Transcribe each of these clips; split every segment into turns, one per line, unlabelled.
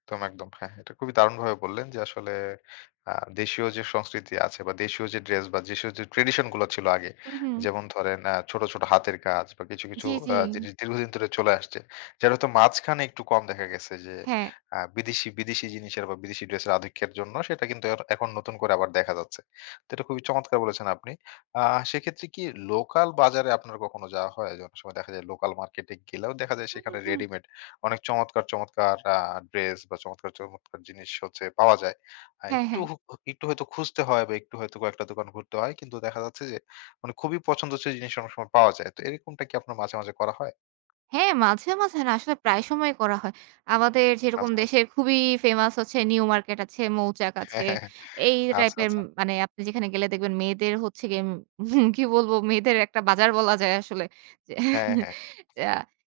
একদম, একদম। হ্যাঁ, এটা খুবই দারুণভাবে বললেন যে আসলে আ দেশীয় যে সংস্কৃতি আছে বা দেশীয় যে ড্রেস বা দেশীয় যে ট্রেডিশন গুলো ছিল আগে
হুম, হুম।
যেমন ধরেন আ ছোট, ছোট হাতের কাজ বা কিছু, কিছু
জি, জি।
আ জিনিস দীর্ঘদিন ধরে চলে আসছে। যেটা হয়তো মাঝখানে একটু কম দেখা গেছে যে
হ্যাঁ।
আ বিদেশি বিদেশি জিনিসের বা বিদেশি ড্রেসের আধিক্যের জন্য সেটা কিন্তু আর এখন নতুন করে আবার দেখা যাচ্ছে। তো এটা খুবই চমৎকার বলেছেন আপনি। আ সেক্ষেত্রে কি লোকাল বাজারে আপনার কখনো যাওয়া হয়? যে অনেক সময় দেখা যায় লোকাল মার্কেট এ গেলেও দেখা যায়
হুম, হুম,
সেখানে
হুম।
রেডিমেড অনেক চমৎকার, চমৎকার আ ড্রেস বা চমৎকার, চমৎকার জিনিস হচ্ছে পাওয়া যায়। আ
হ্যাঁ,
একটু
হ্যাঁ।
একটু হয়তো খুঁজতে হয় বা একটু হয়তো কয়েকটা দোকান ঘুরতে হয় কিন্তু দেখা যাচ্ছে যে মানে খুবই পছন্দ হচ্ছে জিনিস অনেক সময় পাওয়া যায়। তো এরকমটা কি আপনার মাঝে, মাঝে করা হয়?
হ্যাঁ, মাঝে, মাঝে না আসলে প্রায় সময় করা হয়। আমাদের যেরকম
আচ্ছা।
দেশের খুবই ফেমাস হচ্ছে নিউ মার্কেট আছে, মৌচাক আছে।
হ্যাঁ, হ্যাঁ, হ্যাঁ।
এই
আচ্ছা,
টাইপের
আচ্ছা।
মানে আপনি যেখানে গেলে দেখবেন মেয়েদের হচ্ছে গিয়ে কি বলব মেয়েদের একটা বাজার বলা যায় আসলে।
হ্যাঁ, হ্যাঁ।
আ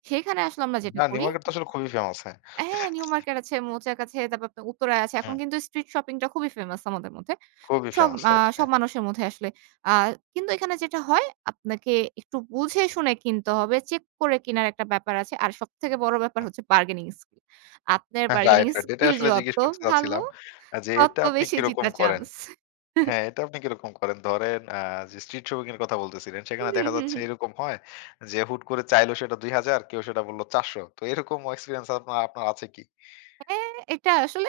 সেখানে আসলে আমরা যেটা
না, নিউ
করি
মার্কেট তো আসলে খুবই ফেমাস হ্যাঁ।
হ্যাঁ, নিউ মার্কেট আছে, মৌচাক আছে, তারপর আপনার উত্তরায় আছে। এখন
হ্যাঁ।
কিন্তু street shopping টা খুবই ফেমাস আমাদের মধ্যে।
খুবই
সব
ফেমাস।
আ
রাইট,
সব
হ্যাঁ।
মানুষের মধ্যে আসলে। আ কিন্তু এখানে যেটা হয় আপনাকে একটু বুঝে-শুনে কিনতে হবে। চেক করে কিনার একটা ব্যাপার আছে। আর সবথেকে বড় ব্যাপার
হুম।
হচ্ছে bargaining skill. আপনার
হ্যাঁ, রাইট,
bargaining
রাইট। এটাই
skill
আসলে
যত
জিজ্ঞেস করতে
ভালো
যাচ্ছিলাম আ যে
তত
এটা আপনি
বেশি
কিরকম
জিতার
করেন?
চান্স।
হ্যাঁ, এটা আপনি কিরকম করেন? ধরেন আ যে street shopping এর কথা বলতেছিলেন
হুম,
সেখানে
হুম,
দেখা
হুম,
যাচ্ছে
হুম।
এরকম হয় যে হুট করে চাইল সেটা ৳২,০০০ কেউ সেটা বলল ৳৪০০। তো এরকম এক্সপেরিয়েন্স আপনার আপনার আছে কি?
হ্যাঁ, এটা আসলে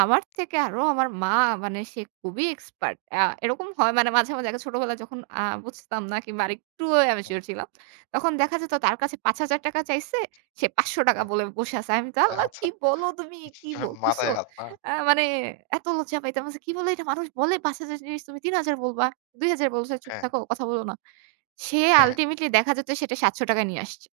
আমার থেকে আরো আমার মা মানে সে খুবই এক্সপার্ট। আ এরকম হয় মানে মাঝে, মাঝে, আগে ছোটবেলায় যখন আ বুঝতাম না কিংবা আরেকটু আমি
হুম।
ইমেচিউর ছিলাম। তখন দেখা যেত তার কাছে ৳৫০০০ টাকা চাইছে। সে ৳৫০০
হুম।
বলে বসে আছে। আমি তো, "আল্লাহ কি
আচ্ছা।
বললো তুমি কি
তো
বলতেছো?"
মাথায় হাত না?
আ মানে এত লজ্জা পাইতাম কি বলে এটা মানুষ বলে ৳৫০০০ এর জিনিস তুমি ৳৩,০০০ বলবা। ৳২,০০০ বলছে, "চুপ
হ্যাঁ।
থাকো, কথা বলো না।" সে
হ্যাঁ।
আল্টিমেটলি দেখা যেত সেটা ৳৭০০ টাকায় নিয়ে আসছে।